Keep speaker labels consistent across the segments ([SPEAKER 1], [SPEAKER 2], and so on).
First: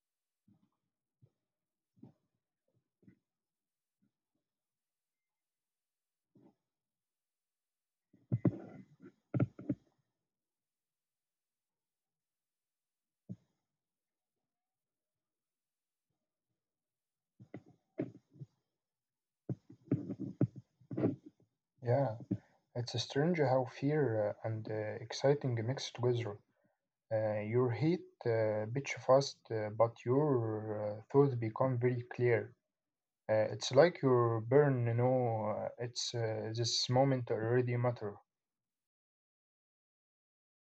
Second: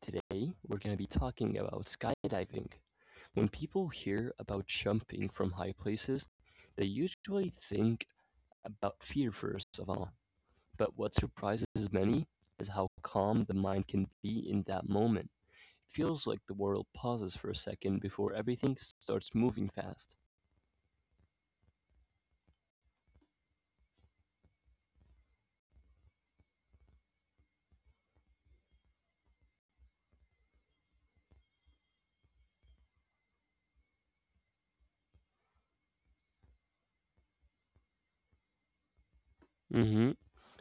[SPEAKER 1] Today we're going to be talking about skydiving. When people hear about jumping from high places, they usually think about fear first of all. But what surprises many is how calm the mind can be in that moment. It feels like the world pauses for a second before everything starts moving fast.
[SPEAKER 2] Yeah, it's strange how fear and exciting mix together. Your heat beats fast, but your thoughts become very clear. It's like your burn, it's this moment already matter.
[SPEAKER 1] Mhm.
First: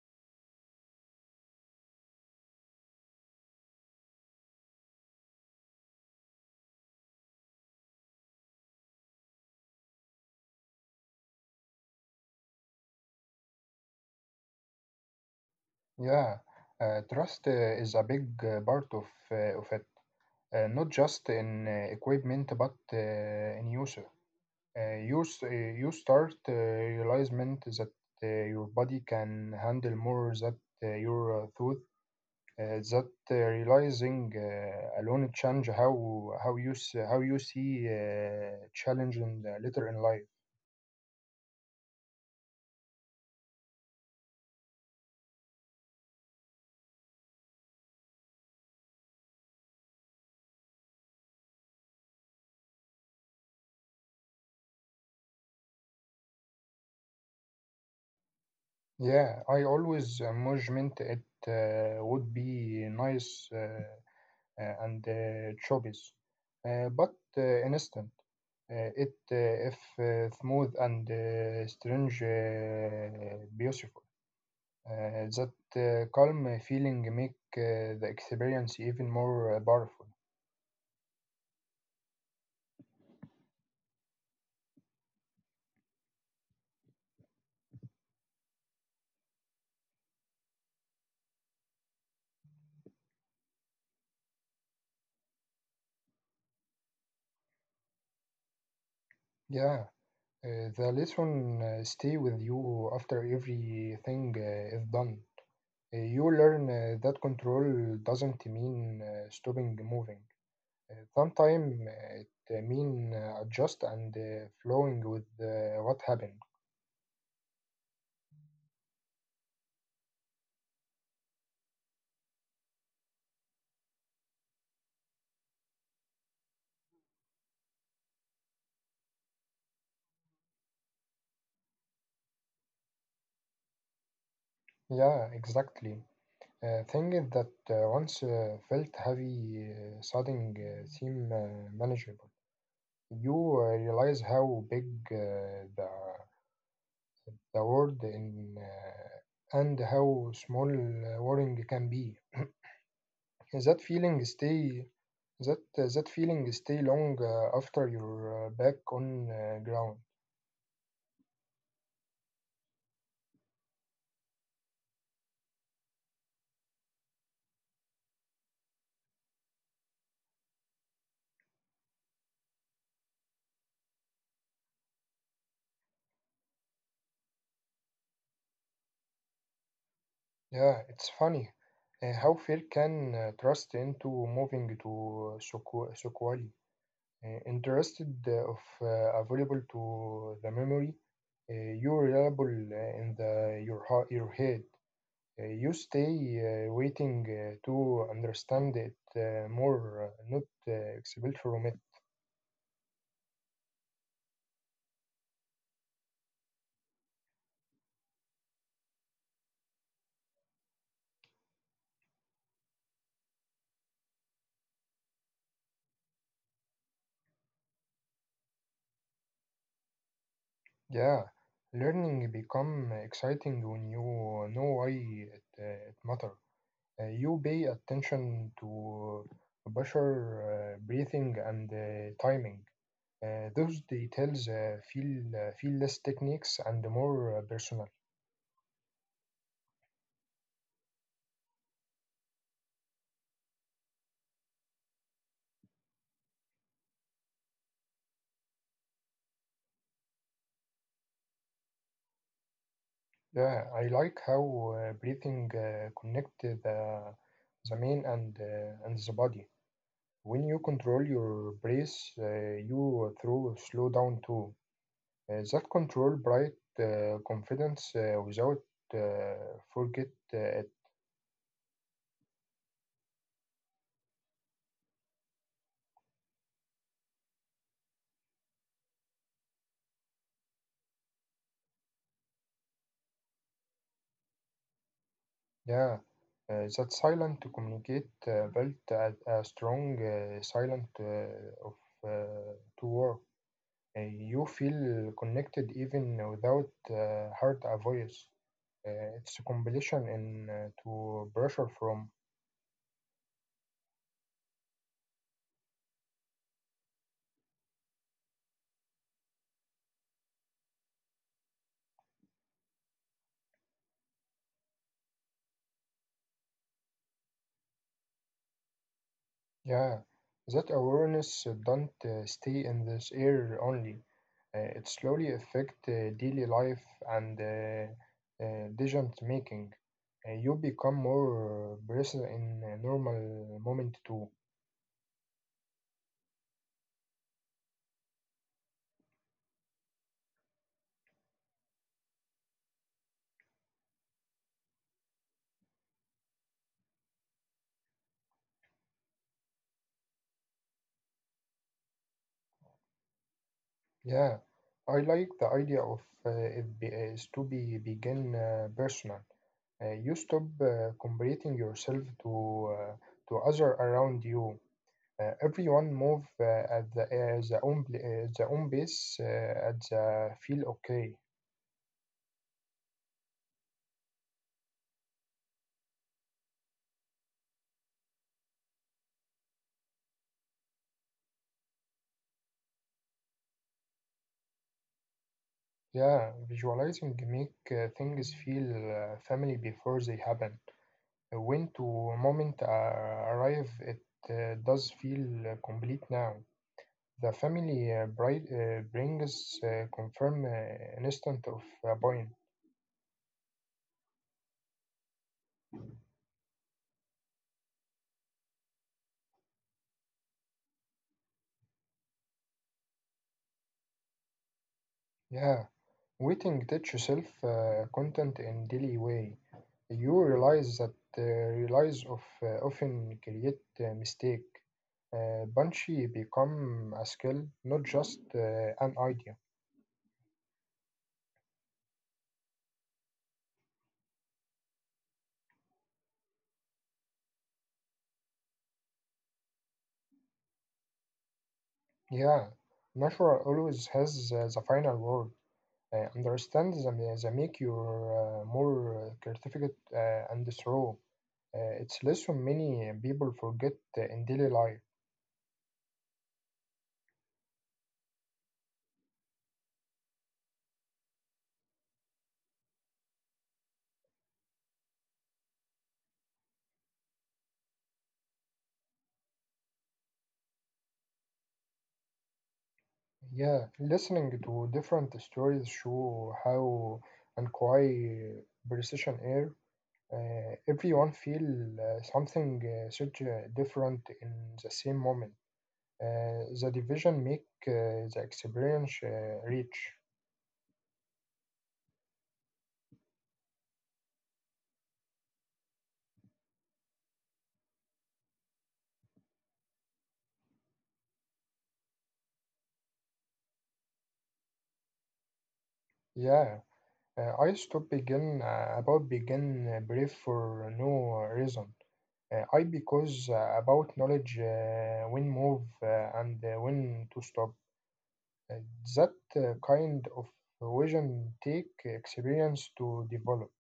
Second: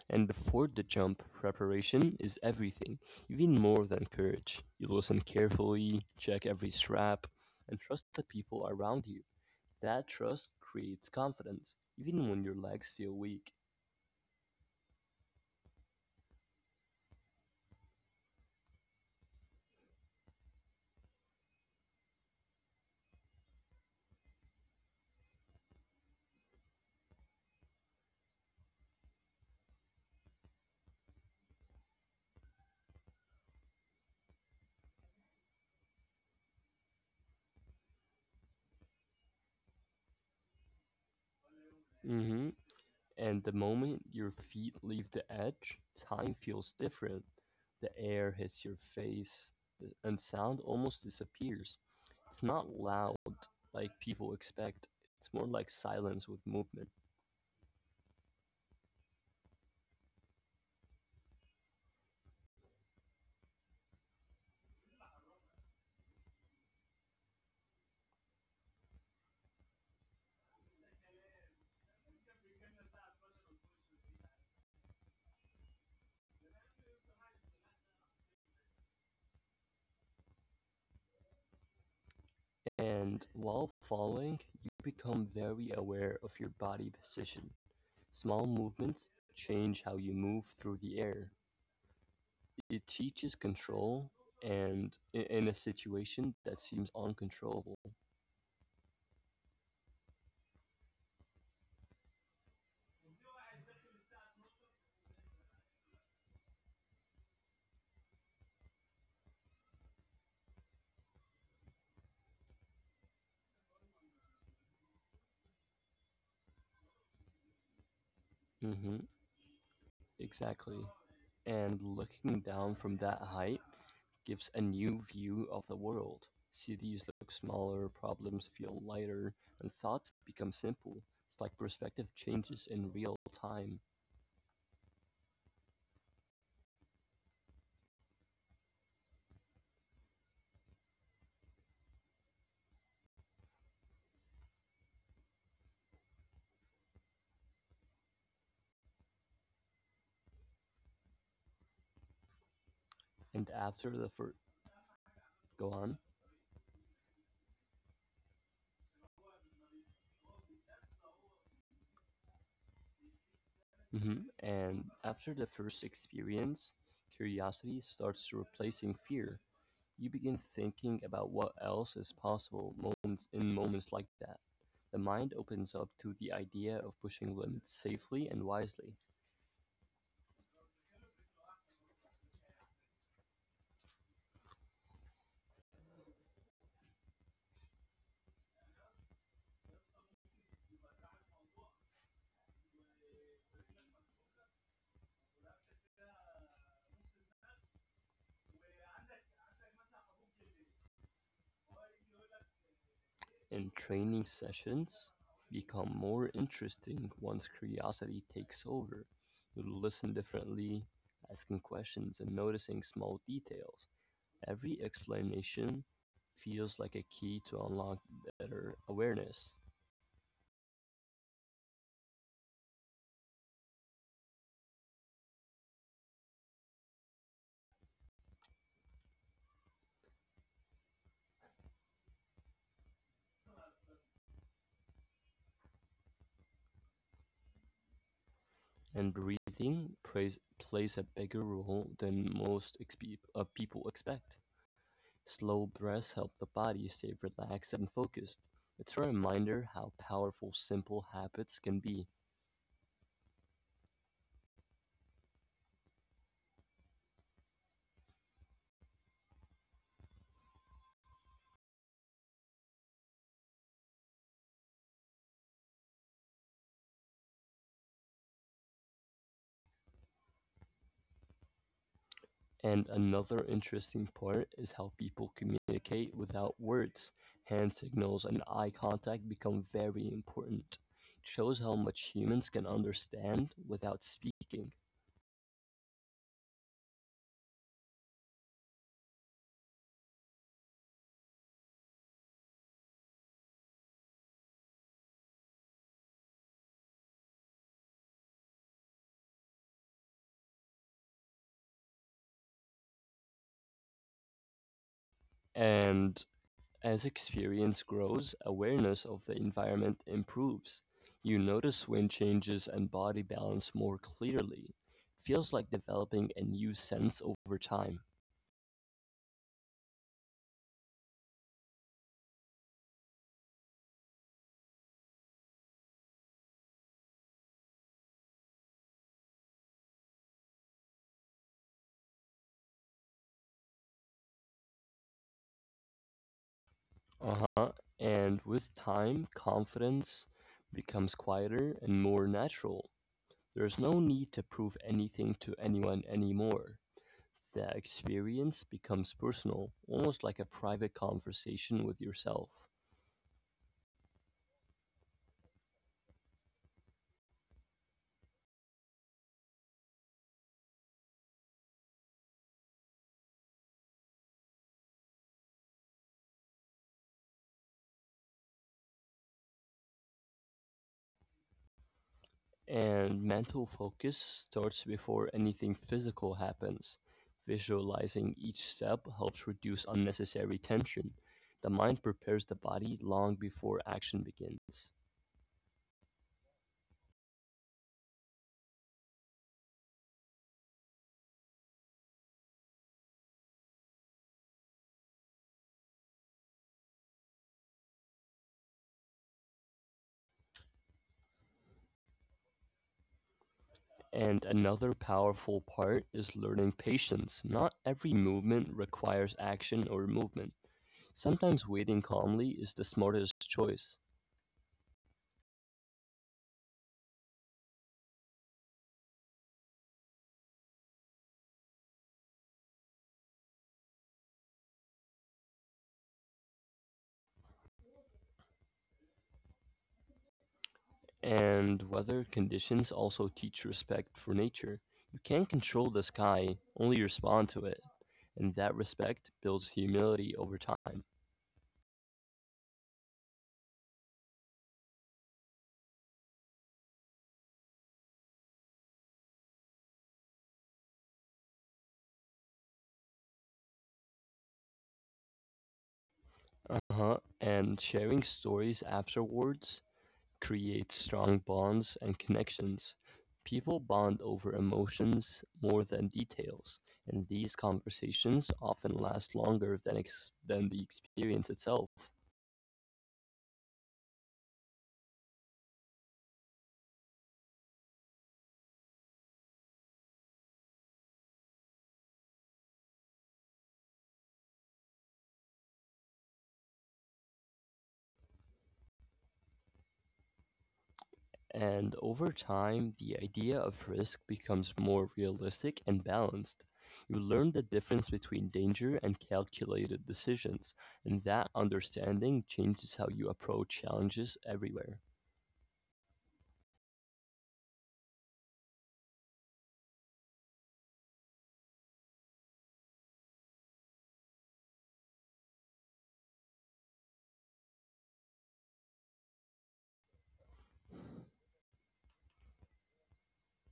[SPEAKER 1] And before the jump, preparation is everything, even more than courage. You listen carefully, check every strap, and trust the people around you. That trust creates confidence, even when your legs feel weak.
[SPEAKER 2] Yeah, trust is a big part of it, not just in equipment, but in user. You start realizement that your body can handle more that your thought. That Realizing alone change how you see challenge in the later in life.
[SPEAKER 1] Hmm. And the moment your feet leave the edge, time feels different. The air hits your face, and sound almost disappears. It's not loud like people expect, it's more like silence with movement.
[SPEAKER 2] Yeah, I always imagined it would be nice and choppy, but instant. It if smooth and strange, beautiful. That calm feeling make the experience even more powerful.
[SPEAKER 1] And while falling, you become very aware of your body position. Small movements change how you move through the air. It teaches control and in a situation that seems uncontrollable.
[SPEAKER 2] Yeah, the lesson stay with you after everything is done. You learn that control doesn't mean stopping moving. Sometimes it mean adjust and flowing with what happened.
[SPEAKER 1] Hmm, exactly. And looking down from that height gives a new view of the world. Cities look smaller, problems feel lighter, and thoughts become simple. It's like perspective changes in real time.
[SPEAKER 2] Yeah, exactly. Thing is that once felt heavy, sudden seem manageable. You realize how big uh, the the world in and how small worrying can be.
[SPEAKER 1] And
[SPEAKER 2] That
[SPEAKER 1] after the
[SPEAKER 2] feeling
[SPEAKER 1] fir-
[SPEAKER 2] stay that
[SPEAKER 1] Go on.
[SPEAKER 2] that feeling stay long after you're back on ground.
[SPEAKER 1] Hmm. And after the first experience, curiosity starts replacing fear. You begin thinking about what else is possible moments in moments like that. The mind opens up to the idea of pushing limits safely and wisely.
[SPEAKER 2] Yeah, it's funny how fear can trust into moving to Sokwali. Interested of available to the memory, uh, you're reliable in the your heart, your head. You stay waiting to understand it more, not expelled from it.
[SPEAKER 1] And training sessions become more interesting once curiosity takes over. You listen differently, asking questions and noticing small details. Every explanation feels like a key to unlock better awareness,
[SPEAKER 2] Yeah, learning become exciting when you know why it, it matter. You pay attention to pressure, breathing, and timing. Those details feel less techniques and more personal.
[SPEAKER 1] and breathing plays a bigger role than most people expect. Slow breaths help the body stay relaxed and focused. It's a reminder how powerful simple habits can be.
[SPEAKER 2] Yeah, I like how breathing connect the main and and the body. When you control your breath, you through slow down too. That control bright confidence without forget it.
[SPEAKER 1] And another interesting part is how people communicate without words. Hand signals and eye contact become very important. It shows how much humans can understand without speaking.
[SPEAKER 2] Yeah, that silent to communicate built a strong silent of uh, to work. You feel connected even without heard a voice. It's a combination in to pressure from.
[SPEAKER 1] And as experience grows, awareness of the environment improves. You notice wind changes and body balance more clearly. It feels like developing a new sense over time.
[SPEAKER 2] Yeah, that awareness don't stay in this air only. It slowly affect daily life and decision making. You become more present in a normal moment too.
[SPEAKER 1] Uh-huh. And with time, confidence becomes quieter and more natural. There's no need to prove anything to anyone anymore. The experience becomes personal, almost like a private conversation with yourself.
[SPEAKER 2] Yeah, I like the idea of is to be begin personal. You stop comparing yourself to other around you. Everyone move at the own the own pace at the feel okay.
[SPEAKER 1] And mental focus starts before anything physical happens. Visualizing each step helps reduce unnecessary tension. The mind prepares the body long before action begins.
[SPEAKER 2] Yeah, visualizing make things feel family before they happen. When to moment arrive, it does feel complete now. The family brings confirm an instant of point.
[SPEAKER 1] And another powerful part is learning patience. Not every movement requires action or movement. Sometimes waiting calmly is the smartest choice.
[SPEAKER 2] Yeah, waiting teach yourself content in daily way. You realize that realize of often create mistake. Banshee become a skill, not just an idea.
[SPEAKER 1] And weather conditions also teach respect for nature. You can't control the sky, only respond to it. And that respect builds humility over time.
[SPEAKER 2] Yeah, natural always has the final word. The make you more certificate and throw. It's lesson many people forget in daily life.
[SPEAKER 1] Uh huh. And sharing stories afterwards creates strong bonds and connections. People bond over emotions more than details, and these conversations often last longer than the experience itself.
[SPEAKER 2] Yeah, listening to different stories show how and why precision air everyone feel something such different in the same moment. The division make the experience rich.
[SPEAKER 1] And over time, the idea of risk becomes more realistic and balanced. You learn the difference between danger and calculated decisions, and that understanding changes how you approach challenges everywhere.
[SPEAKER 2] Yeah, I stop begin about begin brief for no reason. I because about knowledge when move and when to stop. Uh, That kind of vision take experience to develop.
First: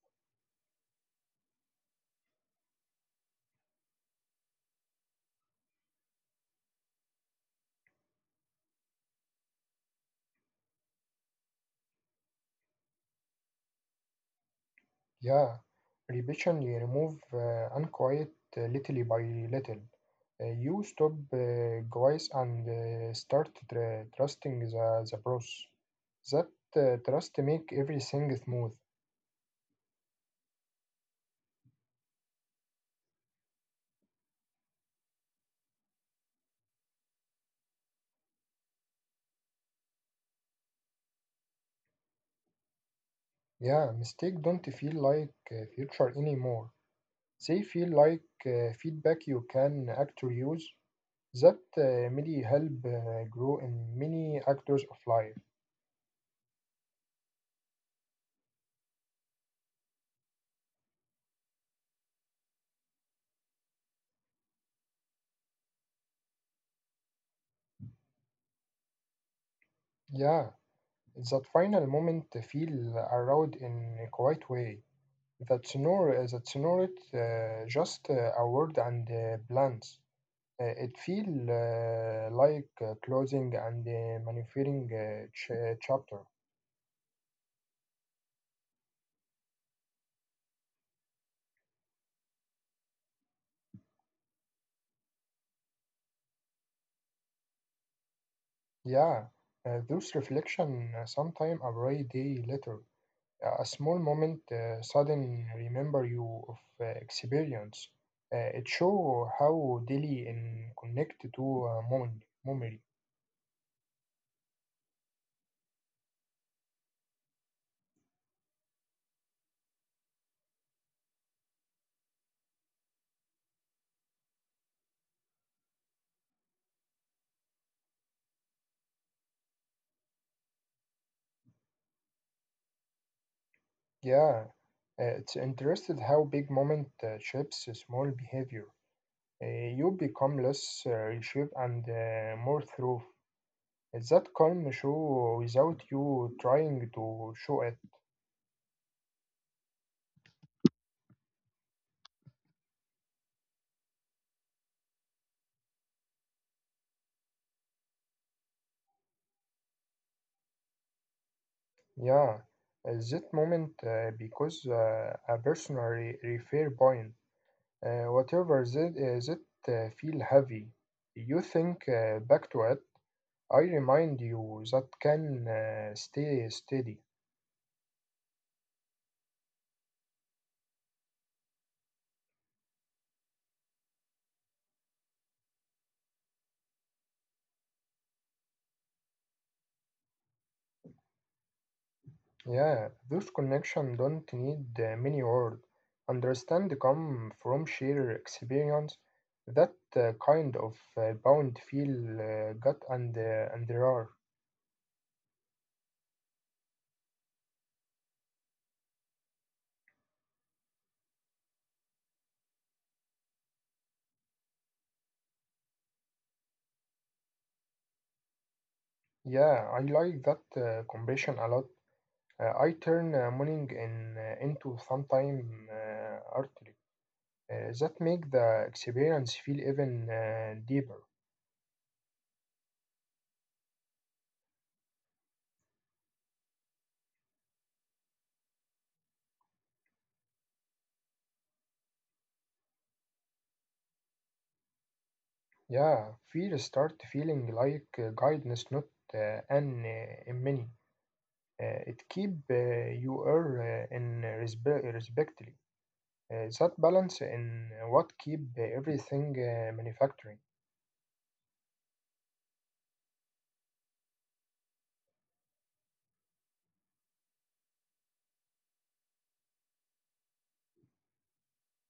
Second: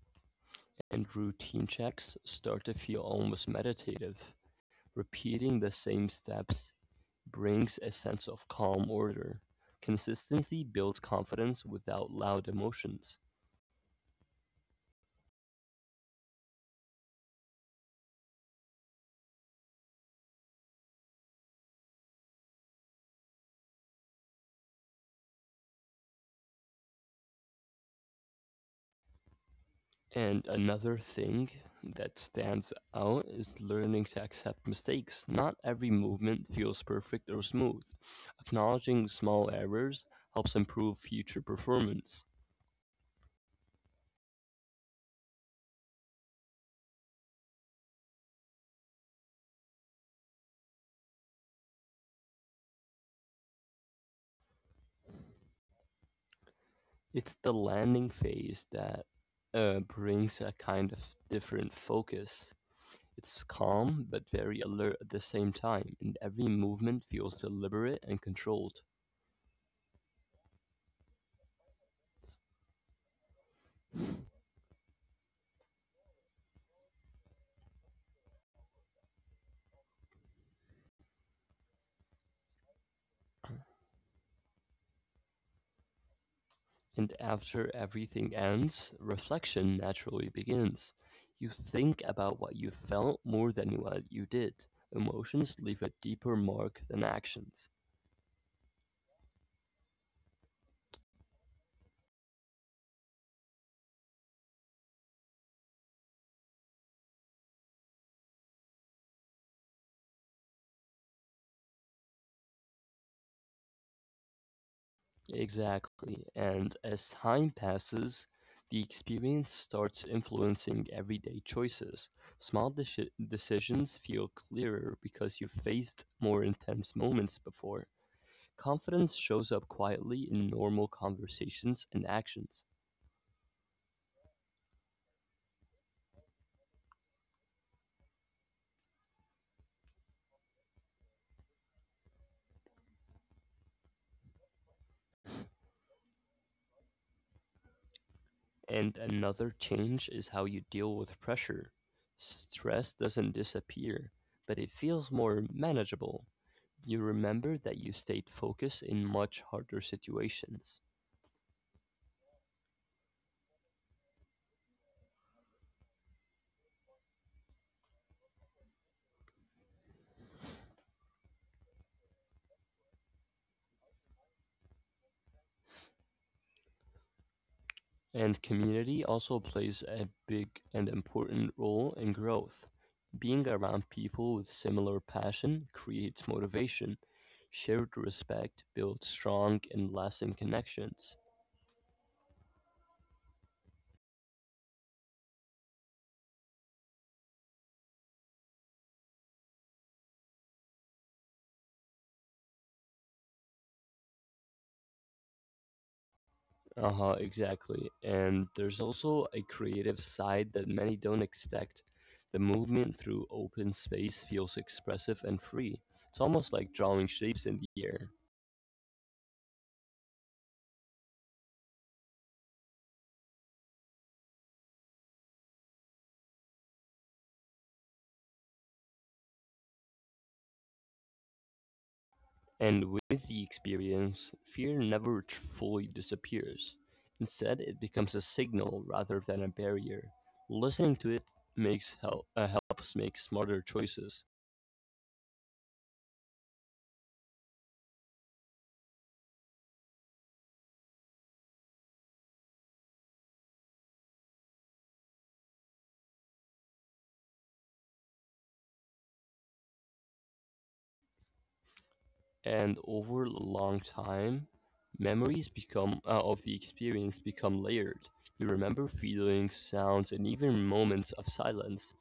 [SPEAKER 1] And routine checks start to feel almost meditative. Repeating the same steps brings a sense of calm order. Consistency builds confidence without loud emotions.
[SPEAKER 2] Yeah, repetition you remove unquiet little by little. You stop guys and start trusting the process. That trust make everything smooth.
[SPEAKER 1] And another thing that stands out is learning to accept mistakes. Not every movement feels perfect or smooth. Acknowledging small errors helps improve future performance.
[SPEAKER 2] Yeah, mistake don't feel like future anymore. They feel like feedback you can actually use. That really help grow in many actors of life.
[SPEAKER 1] It's the landing phase that brings a kind of different focus. It's calm but very alert at the same time, and every movement feels deliberate and controlled.
[SPEAKER 2] Yeah, that final moment feel around in a quiet way. That's not just a word and plans. It feel like closing and manufacturing chapter.
[SPEAKER 1] And after everything ends, reflection naturally begins. You think about what you felt more than what you did. Emotions leave a deeper mark than actions.
[SPEAKER 2] Yeah, those reflection sometime a bright day later. A small moment sudden remember you of experience. It show how daily and connect to moment, memory.
[SPEAKER 1] Exactly. And as time passes, the experience starts influencing everyday choices. Small decisions feel clearer because you faced more intense moments before. Confidence shows up quietly in normal conversations and actions.
[SPEAKER 2] Yeah, it's interested how big moment shapes a small behavior. Uh, you become less reshaped and more through. It's that calm show without you trying to show it.
[SPEAKER 1] And another change is how you deal with pressure. Stress doesn't disappear, but it feels more manageable. You remember that you stayed focused in much harder situations.
[SPEAKER 2] Yeah, that moment because a personal refer point. Whatever that feel heavy, you think back to it. I remind you that can stay steady.
[SPEAKER 1] And community also plays a big and important role in growth. Being around people with similar passion creates motivation. Shared respect builds strong and lasting connections.
[SPEAKER 2] Yeah, those connections don't need many words. Understand come from sheer experience. That kind of bound feel gut and and there are.
[SPEAKER 1] Uh-huh, exactly. And there's also a creative side that many don't expect. The movement through open space feels expressive and free. It's almost like drawing shapes in the air.
[SPEAKER 2] Yeah, I like that combination a lot. I turn morning in into sometime artery. That make the experience feel even deeper.
[SPEAKER 1] And with the experience, fear never fully disappears. Instead, it becomes a signal rather than a barrier. Listening to it makes help helps make smarter choices.
[SPEAKER 2] Yeah, fear start feeling like guidance, not an enemy. It keep you are in respectfully. That balance in what keep everything manufacturing.
[SPEAKER 1] And over a long time, memories become of the experience become layered. You remember feelings, sounds, and even moments of silence.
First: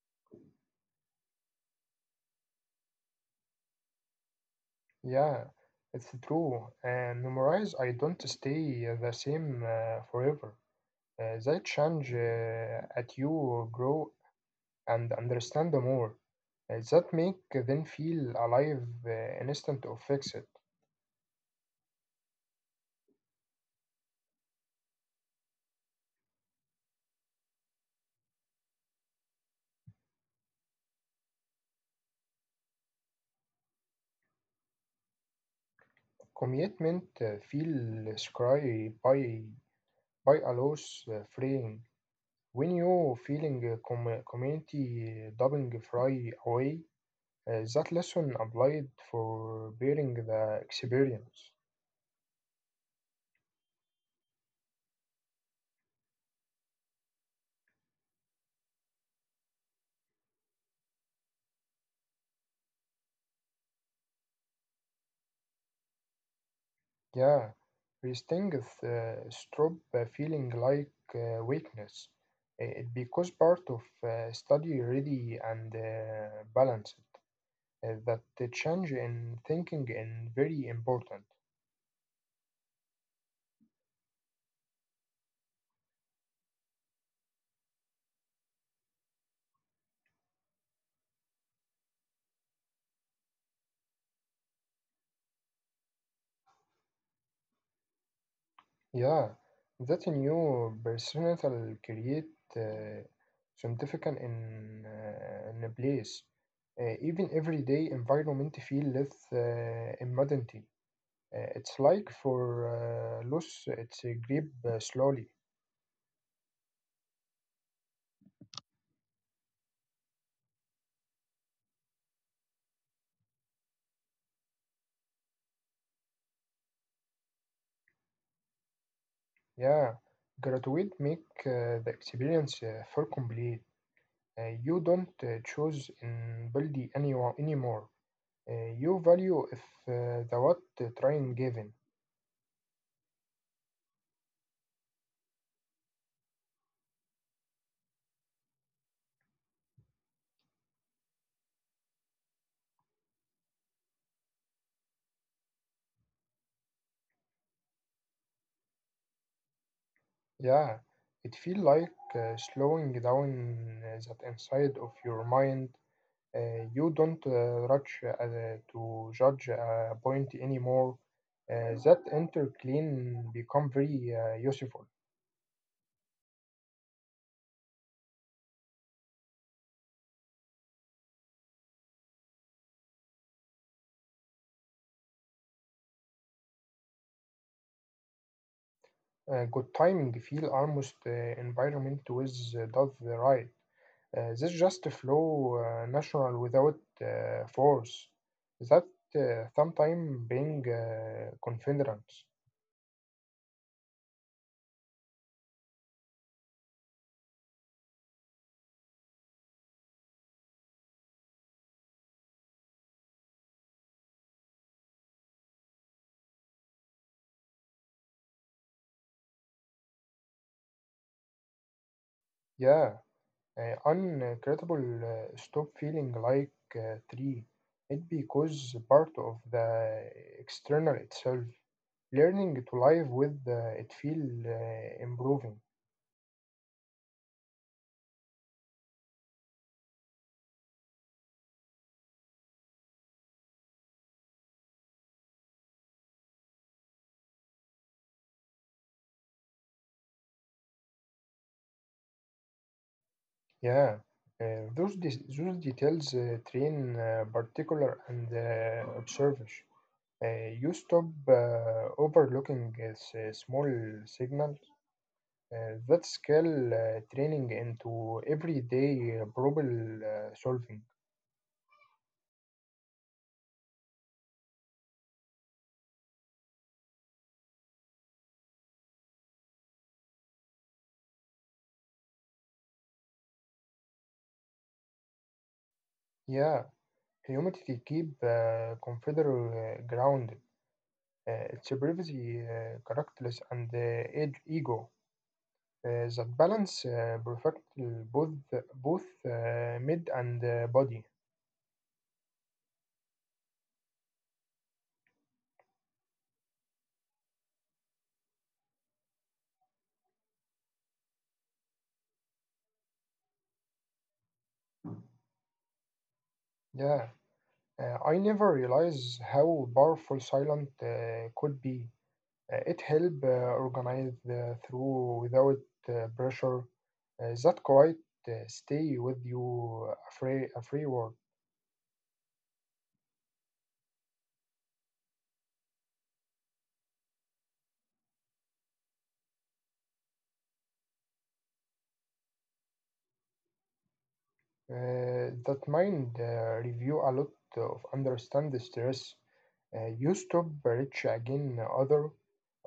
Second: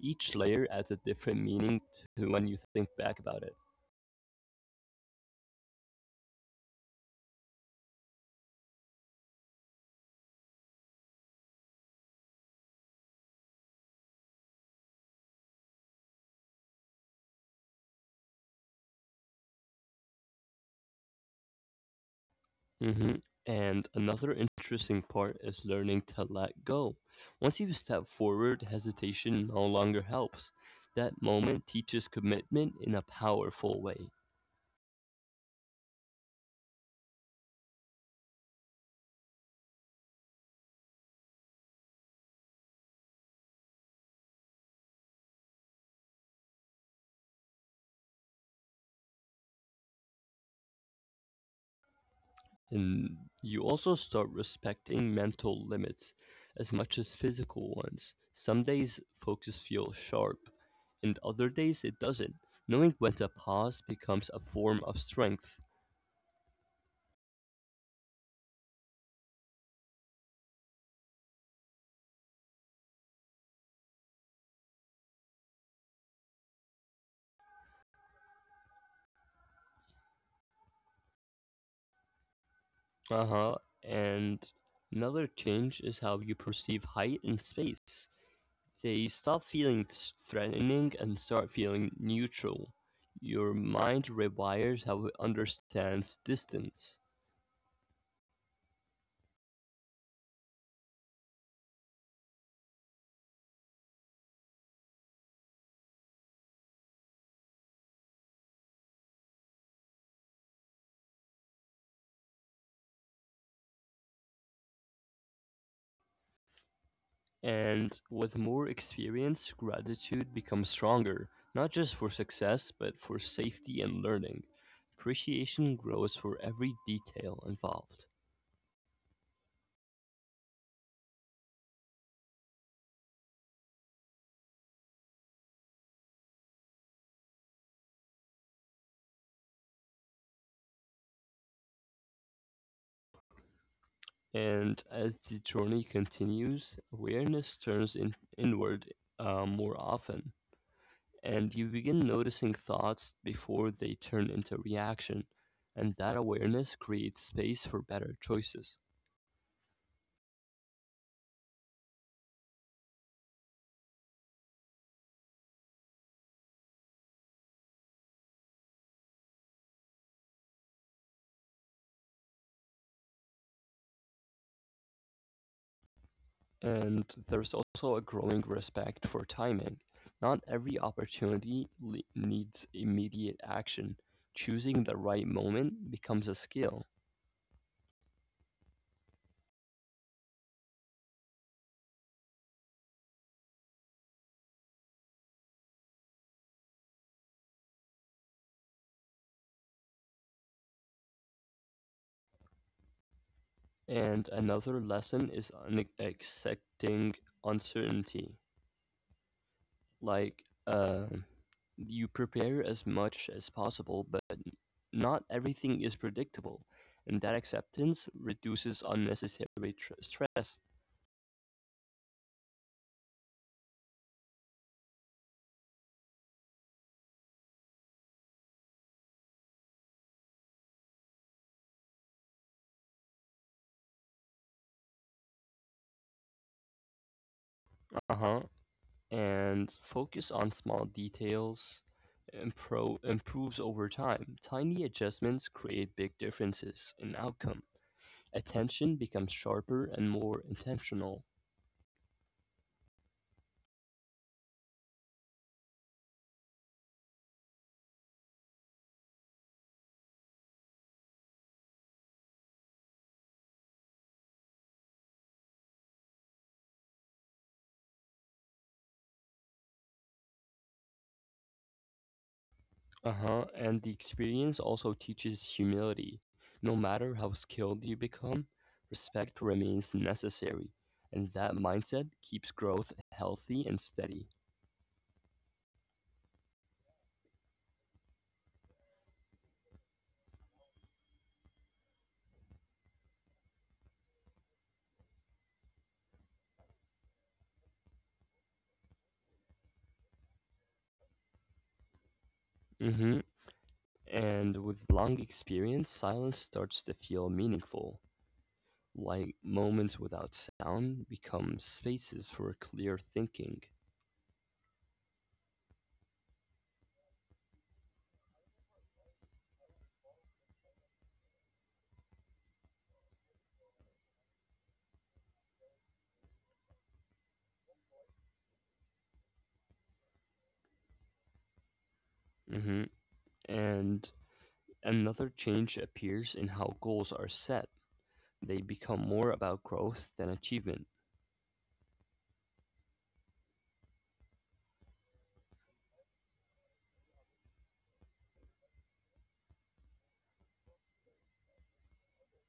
[SPEAKER 1] Each layer adds a different meaning to when you think back about it.
[SPEAKER 2] Yeah, it's true. Memorize. I don't stay the same forever. They change at you grow and understand them more. That make them feel alive instant of fix it.
[SPEAKER 1] Hmm. And another interesting part is learning to let go. Once you step forward, hesitation no longer helps. That moment teaches commitment in a powerful way.
[SPEAKER 2] Commitment feel scry by a loss freeing. When you feeling community dubbing fry away, that lesson applied for bearing the experience.
[SPEAKER 1] And you also start respecting mental limits as much as physical ones. Some days focus feels sharp, and other days it doesn't. Knowing when to pause becomes a form of strength.
[SPEAKER 2] Yeah, resting is stop feeling like weakness. It because part of study ready and balanced. That the change in thinking is very important.
[SPEAKER 1] Uh huh. And another change is how you perceive height and space. They stop threatening and start feeling neutral. Your mind rewires how it understands distance.
[SPEAKER 2] Yeah, that a new personal create uh, scientific in in a place. Even everyday environment feel less immodernity. It's like for loss, it's a grip slowly.
[SPEAKER 1] And with more experience, gratitude becomes stronger, not just for success, but for safety and learning. Appreciation grows for every detail involved.
[SPEAKER 2] Yeah, graduate make the experience full complete. You don't choose in building anyone anymore. You value if the what trying given.
[SPEAKER 1] And as the journey continues, awareness turns inward more often, and you begin noticing thoughts before they turn into reaction. And that awareness creates space for better choices.
[SPEAKER 2] Yeah, it feel like slowing down that inside of your mind. You don't rush to judge a point anymore. That inner clean become very useful.
[SPEAKER 1] And there's also a growing respect for timing. Not every needs immediate action. Choosing the right moment becomes a skill.
[SPEAKER 2] Good timing feel almost environment with Dove right. This just flow natural without force. That sometime being confidence.
[SPEAKER 1] And another lesson is accepting uncertainty. Like, you prepare as much as possible, but not everything is predictable. And that acceptance reduces stress.
[SPEAKER 2] Yeah, uncredible stop feeling like tree. It because part of the external itself. Learning to live with it feel improving.
[SPEAKER 1] Uh huh. And focus on small details improves over time. Tiny adjustments create big differences in outcome. Attention becomes sharper and more intentional.
[SPEAKER 2] Yeah, those details train particular and observers. You stop overlooking small signals. That scale training into everyday problem solving.
[SPEAKER 1] Uh huh. And the experience also teaches humility. No matter how skilled you become, respect remains necessary. And that mindset keeps growth healthy and steady.
[SPEAKER 2] Yeah, humanity keep consider grounded. It's a privacy, characterless, and ego. That balance perfect both both mid and body.
[SPEAKER 1] Mm hmm. And with long experience, silence starts to feel meaningful, like moments without sound become spaces for clear thinking.
[SPEAKER 2] Yeah, I never realized how powerful silent could be. It helped organize through without pressure. That quiet stay with you a free word.
[SPEAKER 1] Hmm. And another change appears in how goals are set. They become more about growth than achievement.
[SPEAKER 2] That mind review a lot of understand the stress. You stop rich again other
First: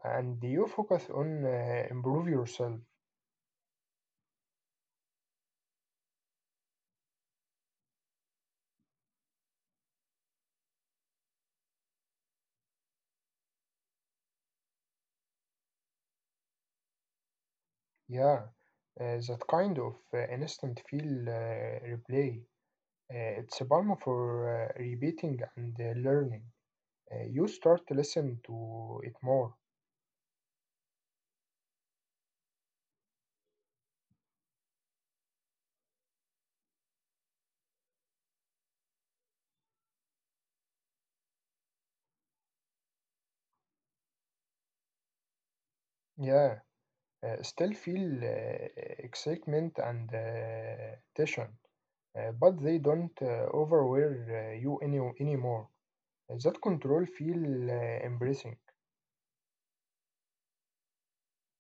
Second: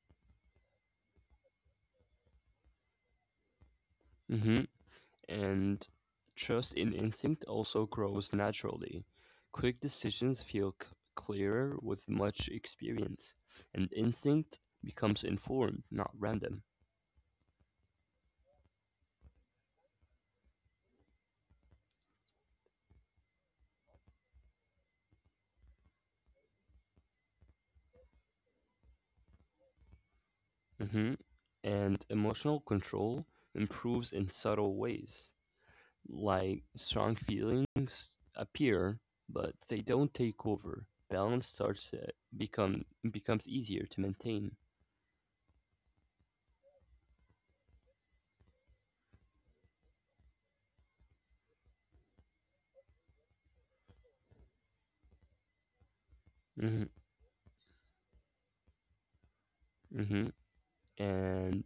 [SPEAKER 2] and you focus on improve yourself.
[SPEAKER 1] Hmm. And trust in instinct also grows naturally. Quick decisions clearer with much experience, and instinct becomes informed, not random.
[SPEAKER 2] Yeah, that kind of instant feel replay. It's a balm for repeating and learning. You start to listen to it more.
[SPEAKER 1] Mhm. And emotional control improves in subtle ways. Like strong feelings appear, but they don't take over. Balance starts to become becomes easier to maintain.
[SPEAKER 2] Yeah, still feel excitement and tension, but they don't overwhelm you anymore. That
[SPEAKER 1] Mhm.
[SPEAKER 2] control feel embracing.
[SPEAKER 1] Mhm. And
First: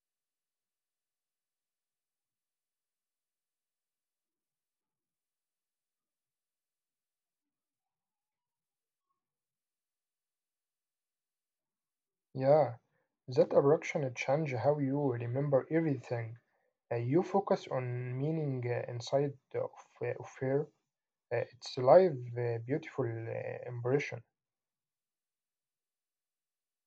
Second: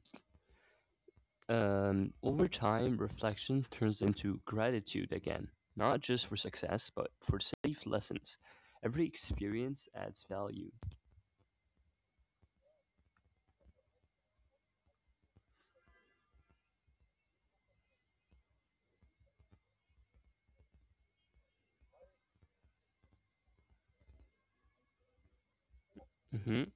[SPEAKER 1] over time, reflection turns into gratitude again, not just for success, but for safe lessons. Every experience adds value.
[SPEAKER 2] Yeah, that abraction change how you remember everything. You focus on meaning inside of fear. It's live, beautiful impression.
[SPEAKER 1] Mhm.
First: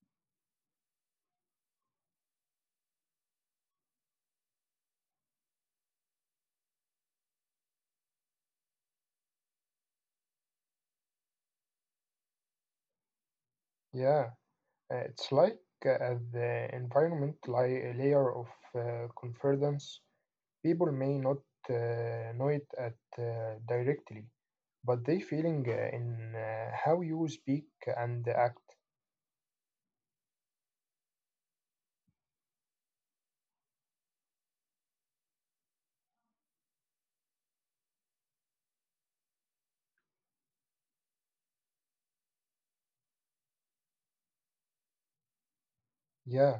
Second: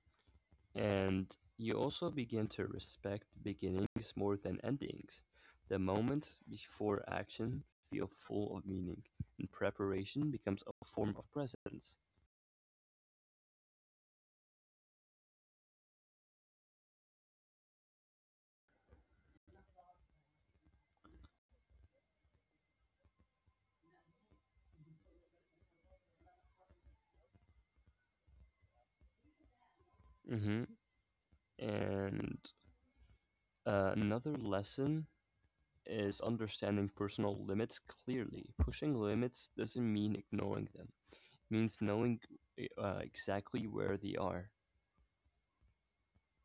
[SPEAKER 1] And you also begin to respect beginnings more than endings. The moments before action feel full of meaning, and preparation becomes a form of presence.
[SPEAKER 2] Yeah, it's like the environment layer of confidence. People may not know it at directly, but they feeling in how you speak and act.
[SPEAKER 1] Hmm. And another lesson is understanding personal limits clearly. Pushing limits doesn't mean ignoring them, it means knowing exactly where they are.
[SPEAKER 2] Yeah,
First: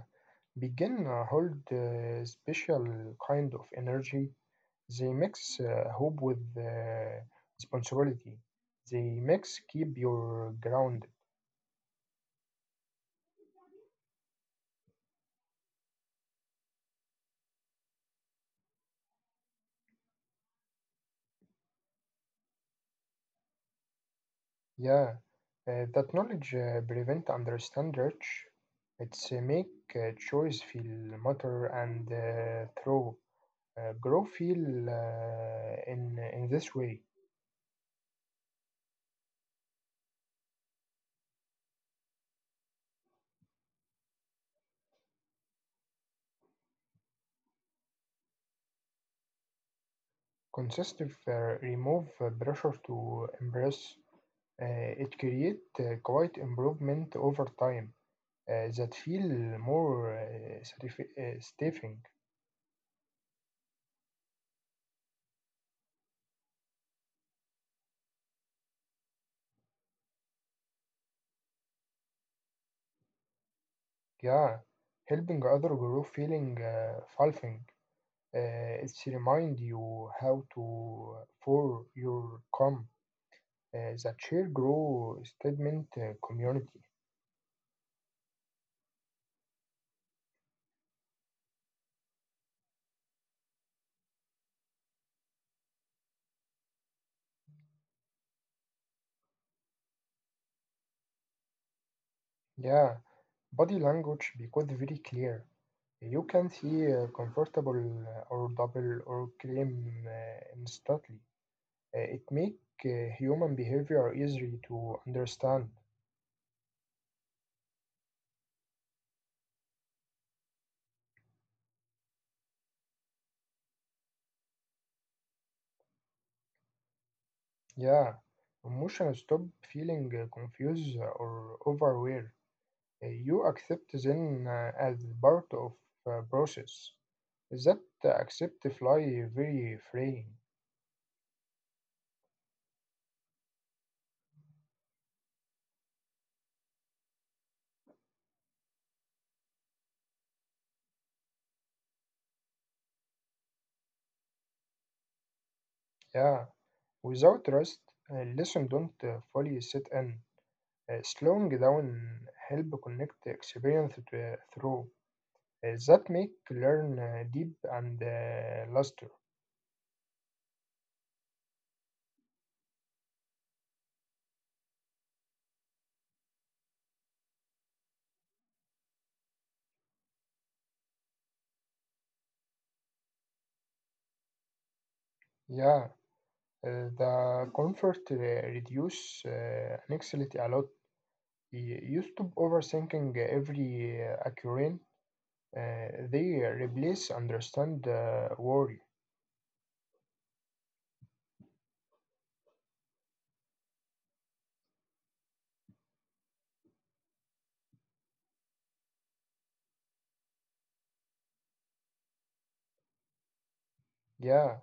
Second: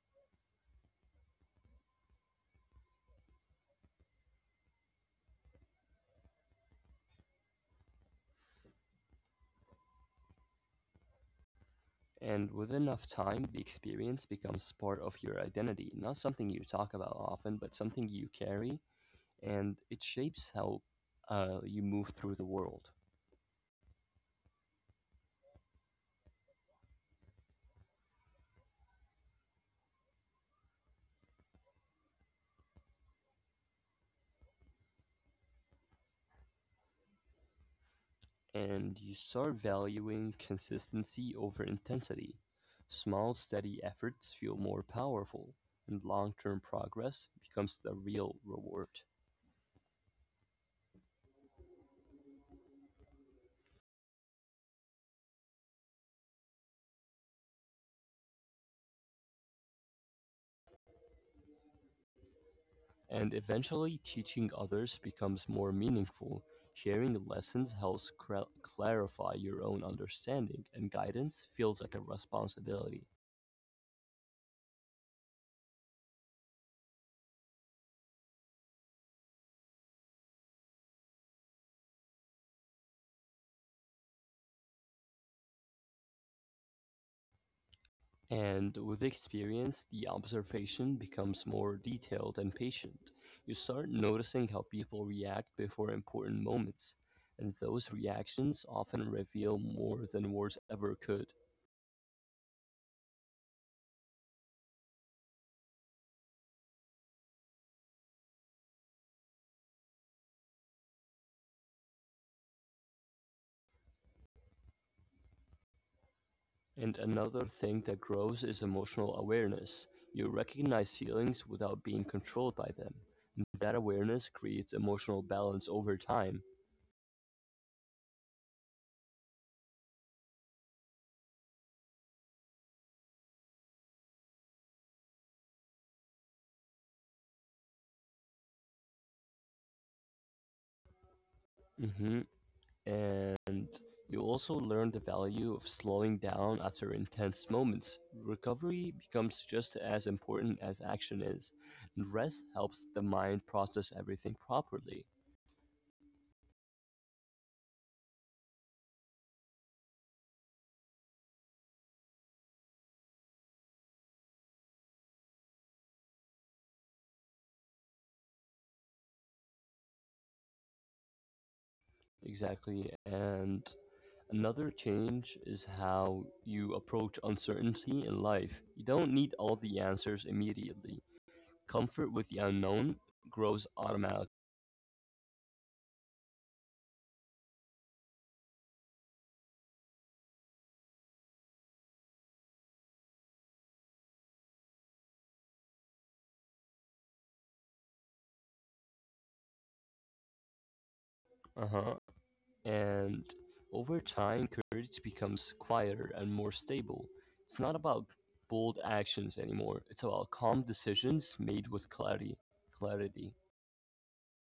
[SPEAKER 2] begin hold special kind of energy. They mix hope with responsibility. They mix keep your ground.
[SPEAKER 1] And with enough time, the experience becomes part of your identity, not something you talk about often, but something you carry, and it shapes how you move through the world.
[SPEAKER 2] Yeah, that knowledge prevent understand rich. It's make choice feel matter and through grow feel in this way.
[SPEAKER 1] And you start valuing consistency over intensity. Small, steady efforts feel more powerful, and long term progress becomes the real reward.
[SPEAKER 2] Consistent remove pressure to impress. It create quite improvement over time that feel more stifling.
[SPEAKER 1] And eventually teaching others becomes more meaningful. Sharing lessons helps clarify your own understanding, and guidance feels like a responsibility.
[SPEAKER 2] Yeah, helping other grow feeling fulfilling. It's remind you how to for your come the chair grow statement community.
[SPEAKER 1] And with experience, the observation becomes more detailed and patient. You start noticing how people react before important moments, and those reactions often reveal more than words ever could.
[SPEAKER 2] Yeah, body language because very clear. You can see comfortable or double or claim instantly. It make human behavior easy to understand.
[SPEAKER 1] And another thing that grows is emotional awareness. You recognize feelings without being controlled by them. That awareness creates emotional balance over time.
[SPEAKER 2] Yeah, emotion stop feeling confused or overwhelmed. You accept them as part of process. That accept fly very freeing.
[SPEAKER 1] Hmm. And you also learn the value of slowing down after intense moments. Recovery becomes just as important as action is. And rest helps the mind process everything properly.
[SPEAKER 2] Yeah. Without rest, lesson don't fully set in. Slowing down help connect experience to, through. That make learn deep and luster.
[SPEAKER 1] Exactly. And another change is how you approach uncertainty in life. You don't need all the answers immediately. Comfort with the unknown grows automatically.
[SPEAKER 2] Yeah. The comfort reduce anxiety a lot. You stop overthinking every occurrence. They replace understand worry.
[SPEAKER 1] Uh huh. And over time, courage becomes quieter and more stable. It's not about bold actions anymore, it's about calm decisions made with clarity. Clarity.
[SPEAKER 2] Yeah,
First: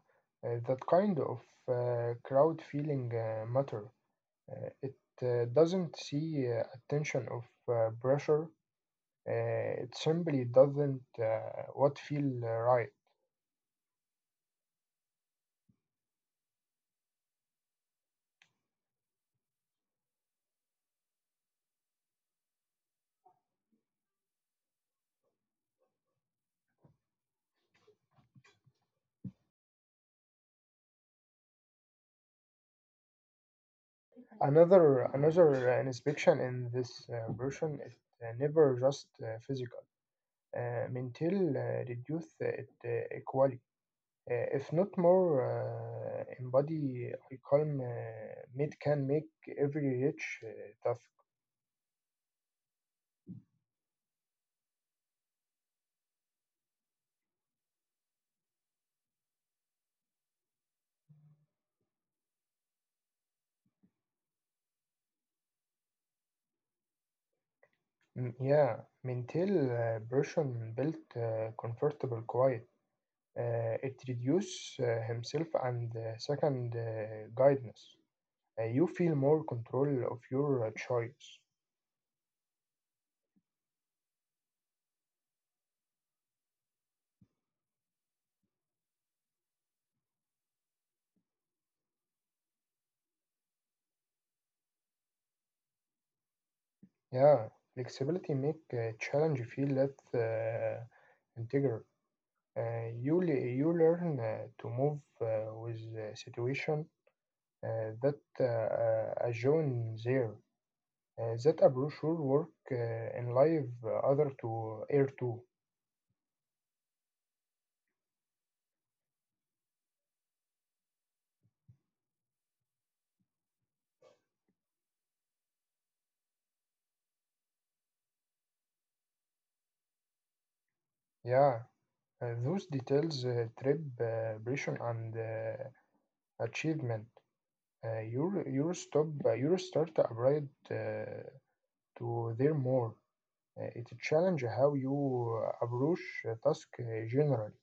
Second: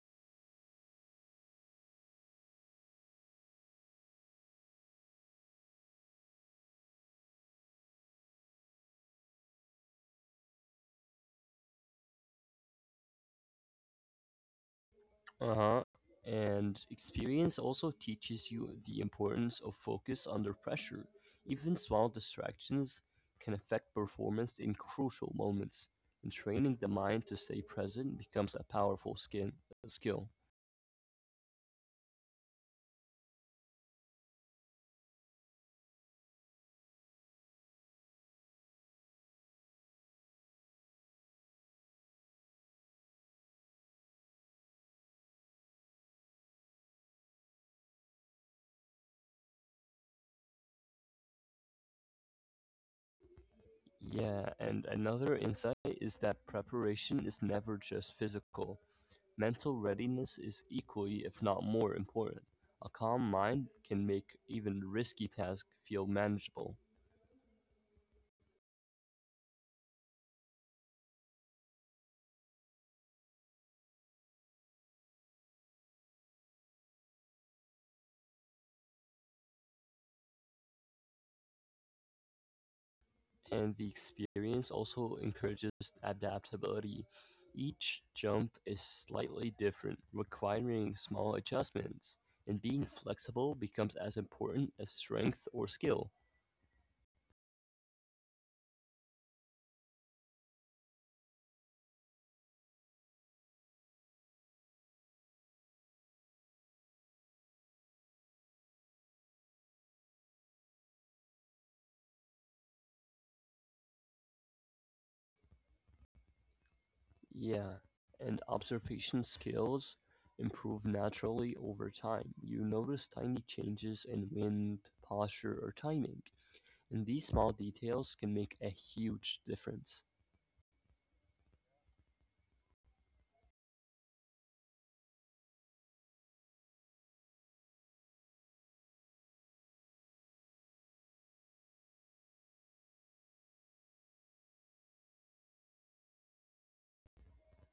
[SPEAKER 2] that kind of crowd feeling matter. It doesn't see attention of pressure. It simply doesn't what feel right.
[SPEAKER 1] Uh huh. And experience also teaches you the importance of focus under pressure. Even small distractions can affect performance in crucial moments. And training the mind to stay present becomes a skill.
[SPEAKER 2] Another inspection in this version is never just physical. Mental reduce it equally. If not more, Embody Icon Mid can make every rich task.
[SPEAKER 1] Yeah, and another insight is that preparation is never just physical. Mental readiness is equally, if not more, important. A calm mind can make even risky tasks feel manageable.
[SPEAKER 2] Mm, yeah, Mintel version built comfortable quiet. It reduce himself and second guidance. You feel more control of your choice.
[SPEAKER 1] And the experience also encourages adaptability. Each jump is slightly different, requiring small adjustments, and being flexible becomes as important as strength or skill.
[SPEAKER 2] Yeah, flexibility make challenge feel less integral. You, you learn to move with situation that a John there, that a brochure work in live other to air too.
[SPEAKER 1] Yeah, and observation skills improve naturally over time. You notice tiny changes in wind, posture, or timing, and these small details can make a huge difference.
[SPEAKER 2] Yeah, those details trip pressure and achievement. Your stop your start abroad to there more. It challenge how you approach a task generally.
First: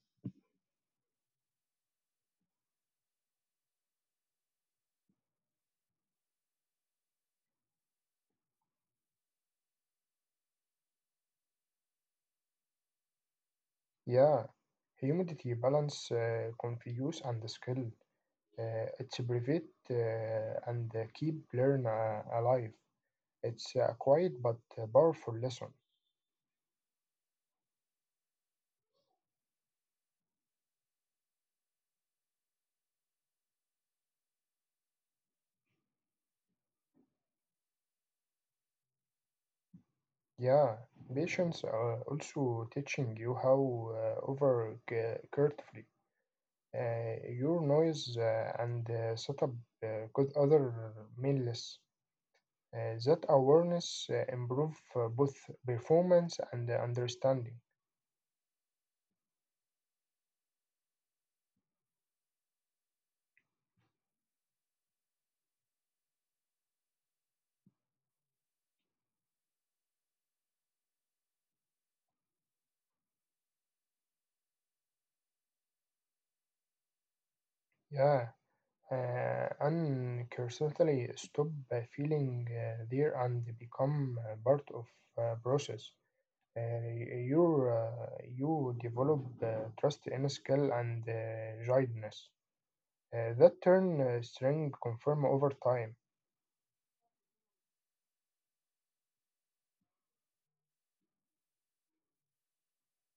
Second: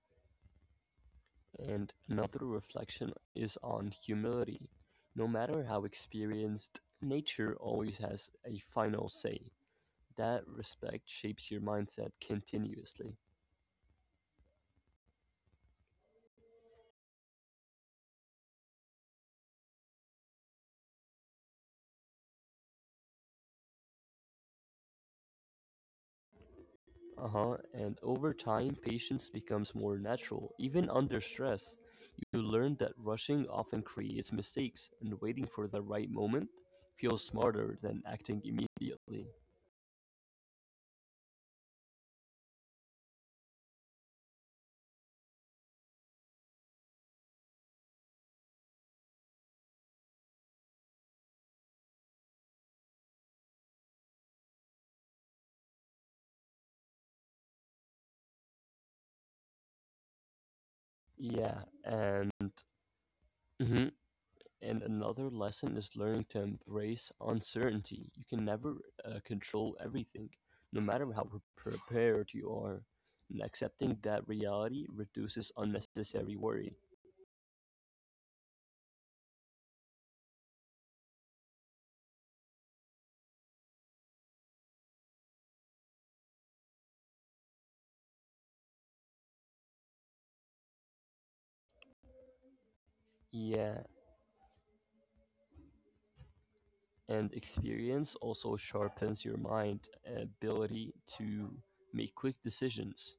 [SPEAKER 1] And another reflection is on humility. No matter how experienced, nature always has a final say. That respect shapes your mindset continuously.
[SPEAKER 2] Yeah, humidity balance, confuse and skill. It's private and keep learn alive. It's a quiet but powerful lesson.
[SPEAKER 1] Uh huh. And over time, patience becomes more natural, even under stress. You learn that rushing often creates mistakes, and waiting for the right moment feels smarter than acting immediately.
[SPEAKER 2] Yeah, patience are also teaching you how over carefully your noise and setup uh, good other meaningless. That awareness improve both performance and understanding.
[SPEAKER 1] Yeah, and mhm. And another lesson is learning to embrace uncertainty. You can never control everything, no matter how prepared you are. And accepting that reality reduces unnecessary worry.
[SPEAKER 2] Yeah, and constantly stop feeling there and become part of process. Uh, you develop trust in skill and guidance that
[SPEAKER 1] Yeah,
[SPEAKER 2] turn strength confirm over time.
[SPEAKER 1] and experience also sharpens your mind ability to make quick decisions.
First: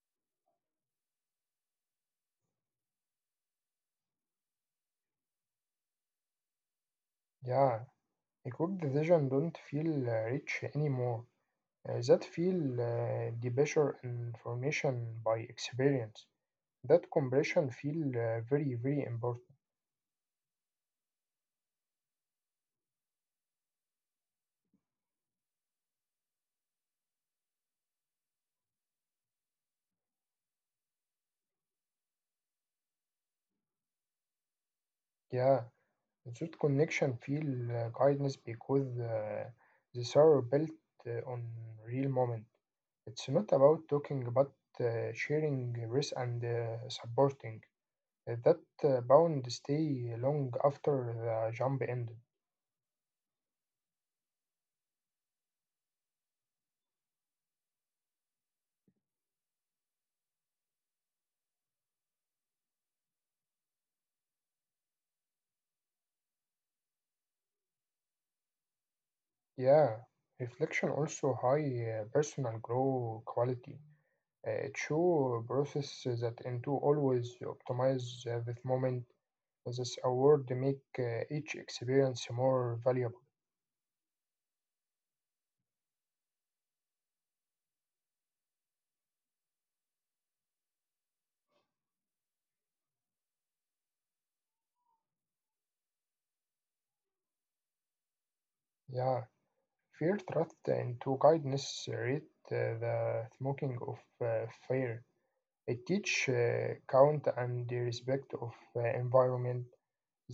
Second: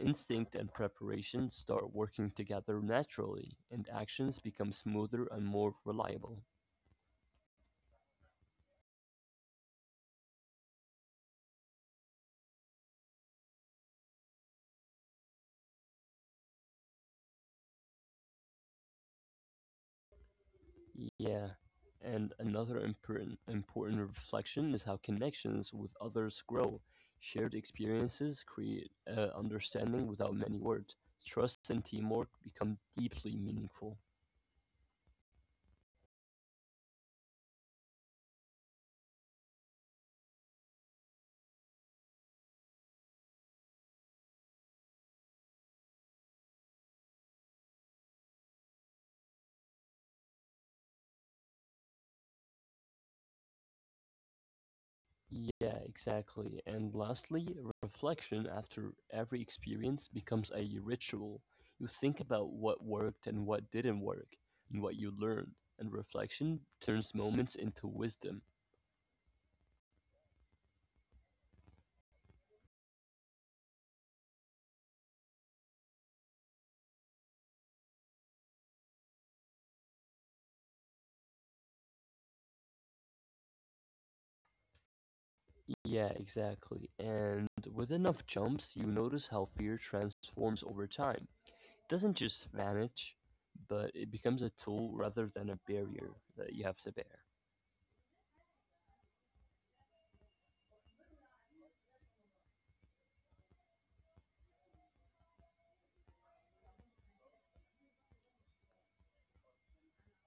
[SPEAKER 1] Instinct and preparation start working together naturally, and actions become smoother and more reliable.
[SPEAKER 2] Yeah, a good decision don't feel rich anymore. That feel the pressure information by experience. That compression feel very very important.
[SPEAKER 1] Yeah. And another important reflection is how connections with others grow. Shared experiences create understanding without many words. Trust and teamwork become deeply meaningful.
[SPEAKER 2] Yeah. That connection field guidance because the server built on real moment. It's not about talking but sharing risk and supporting. That bound stay long after the jump ended.
[SPEAKER 1] Yeah, exactly. And lastly, reflection after every experience becomes a ritual. You think about what worked and what didn't work, and what you learned, and reflection turns moments into wisdom.
[SPEAKER 2] Yeah, reflection also high personal grow quality. It show process that into always optimize this moment. This award make each experience more valuable.
[SPEAKER 1] Yeah, exactly. And with enough jumps, you notice how fear transforms over time. It doesn't just vanish, but it becomes a tool rather than a barrier that you have to bear.
[SPEAKER 2] Yeah. Fear thrust into kindness read the smoking of fire. It teach count and the respect of environment.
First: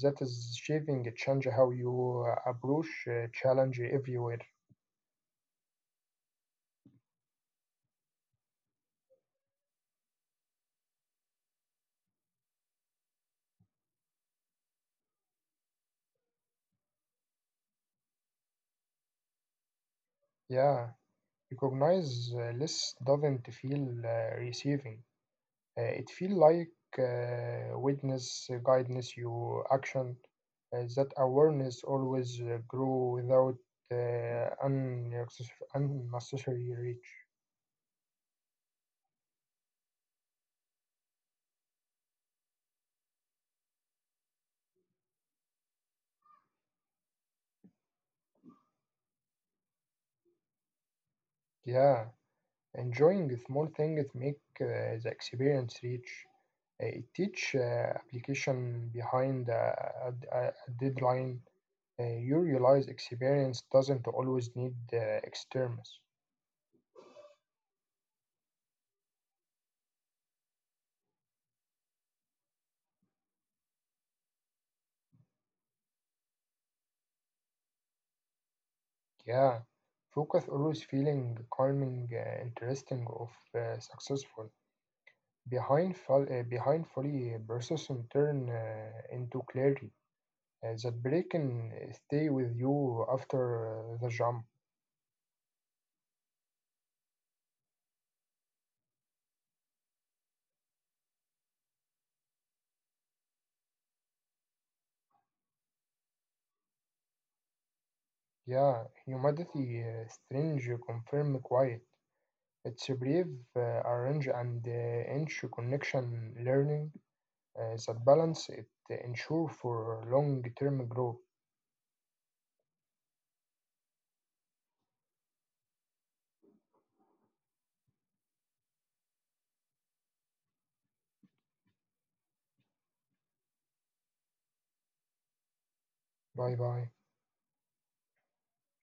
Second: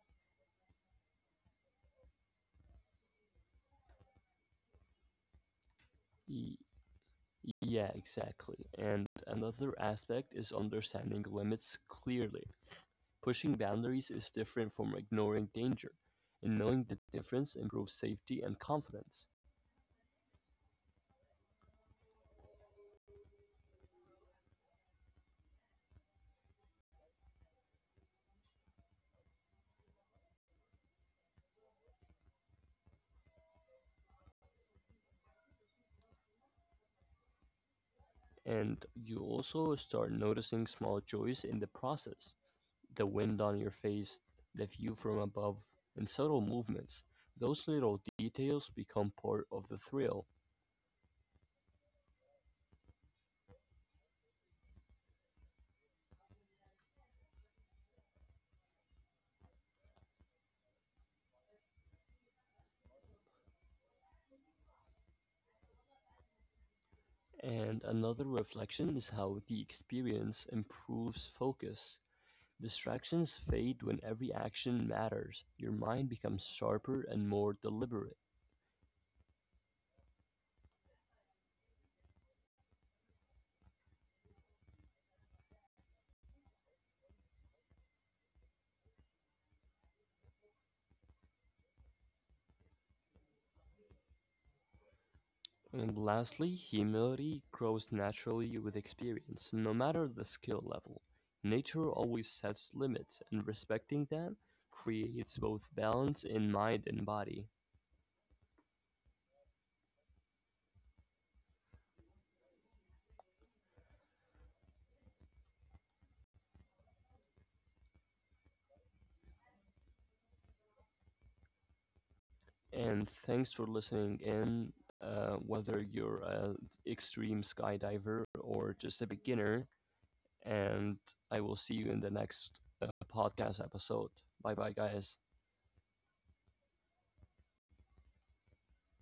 [SPEAKER 2] That is shaping change how you approach challenge everywhere.
[SPEAKER 1] Y- yeah, exactly. And another aspect is understanding limits clearly. Pushing boundaries is different from ignoring danger, and knowing the difference improves safety and confidence.
[SPEAKER 2] Yeah, recognize less doesn't feel receiving. It feel like witness guidance your action. That awareness always grow without unnecessary reach.
[SPEAKER 1] And you also start noticing small joys in the process, the wind on your face, the view from above, and subtle movements. Those little details become part of the thrill.
[SPEAKER 2] Yeah, enjoying the small things make the experience rich. It teach application behind a deadline. You realize experience doesn't always need extremes.
[SPEAKER 1] And another reflection is how the experience improves focus. Distractions fade when every action matters. Your mind becomes sharper and more deliberate.
[SPEAKER 2] Yeah, focus always feeling calming, interesting, of successful. Behind, behind fully persistent turn into clarity. That break can stay with you after the jump.
[SPEAKER 1] And lastly, humility grows naturally with experience, no matter the skill level. Nature always sets limits, and respecting that creates both balance in mind and body.
[SPEAKER 2] Yeah, humidity, strange, confirm, quiet. It's a brief arrange and inch connection learning. That balance it ensure for long-term growth.
[SPEAKER 1] And thanks for listening in. Whether you're an extreme skydiver or just a beginner, and I will see you in the next podcast episode. Bye bye, guys.
[SPEAKER 2] Bye bye.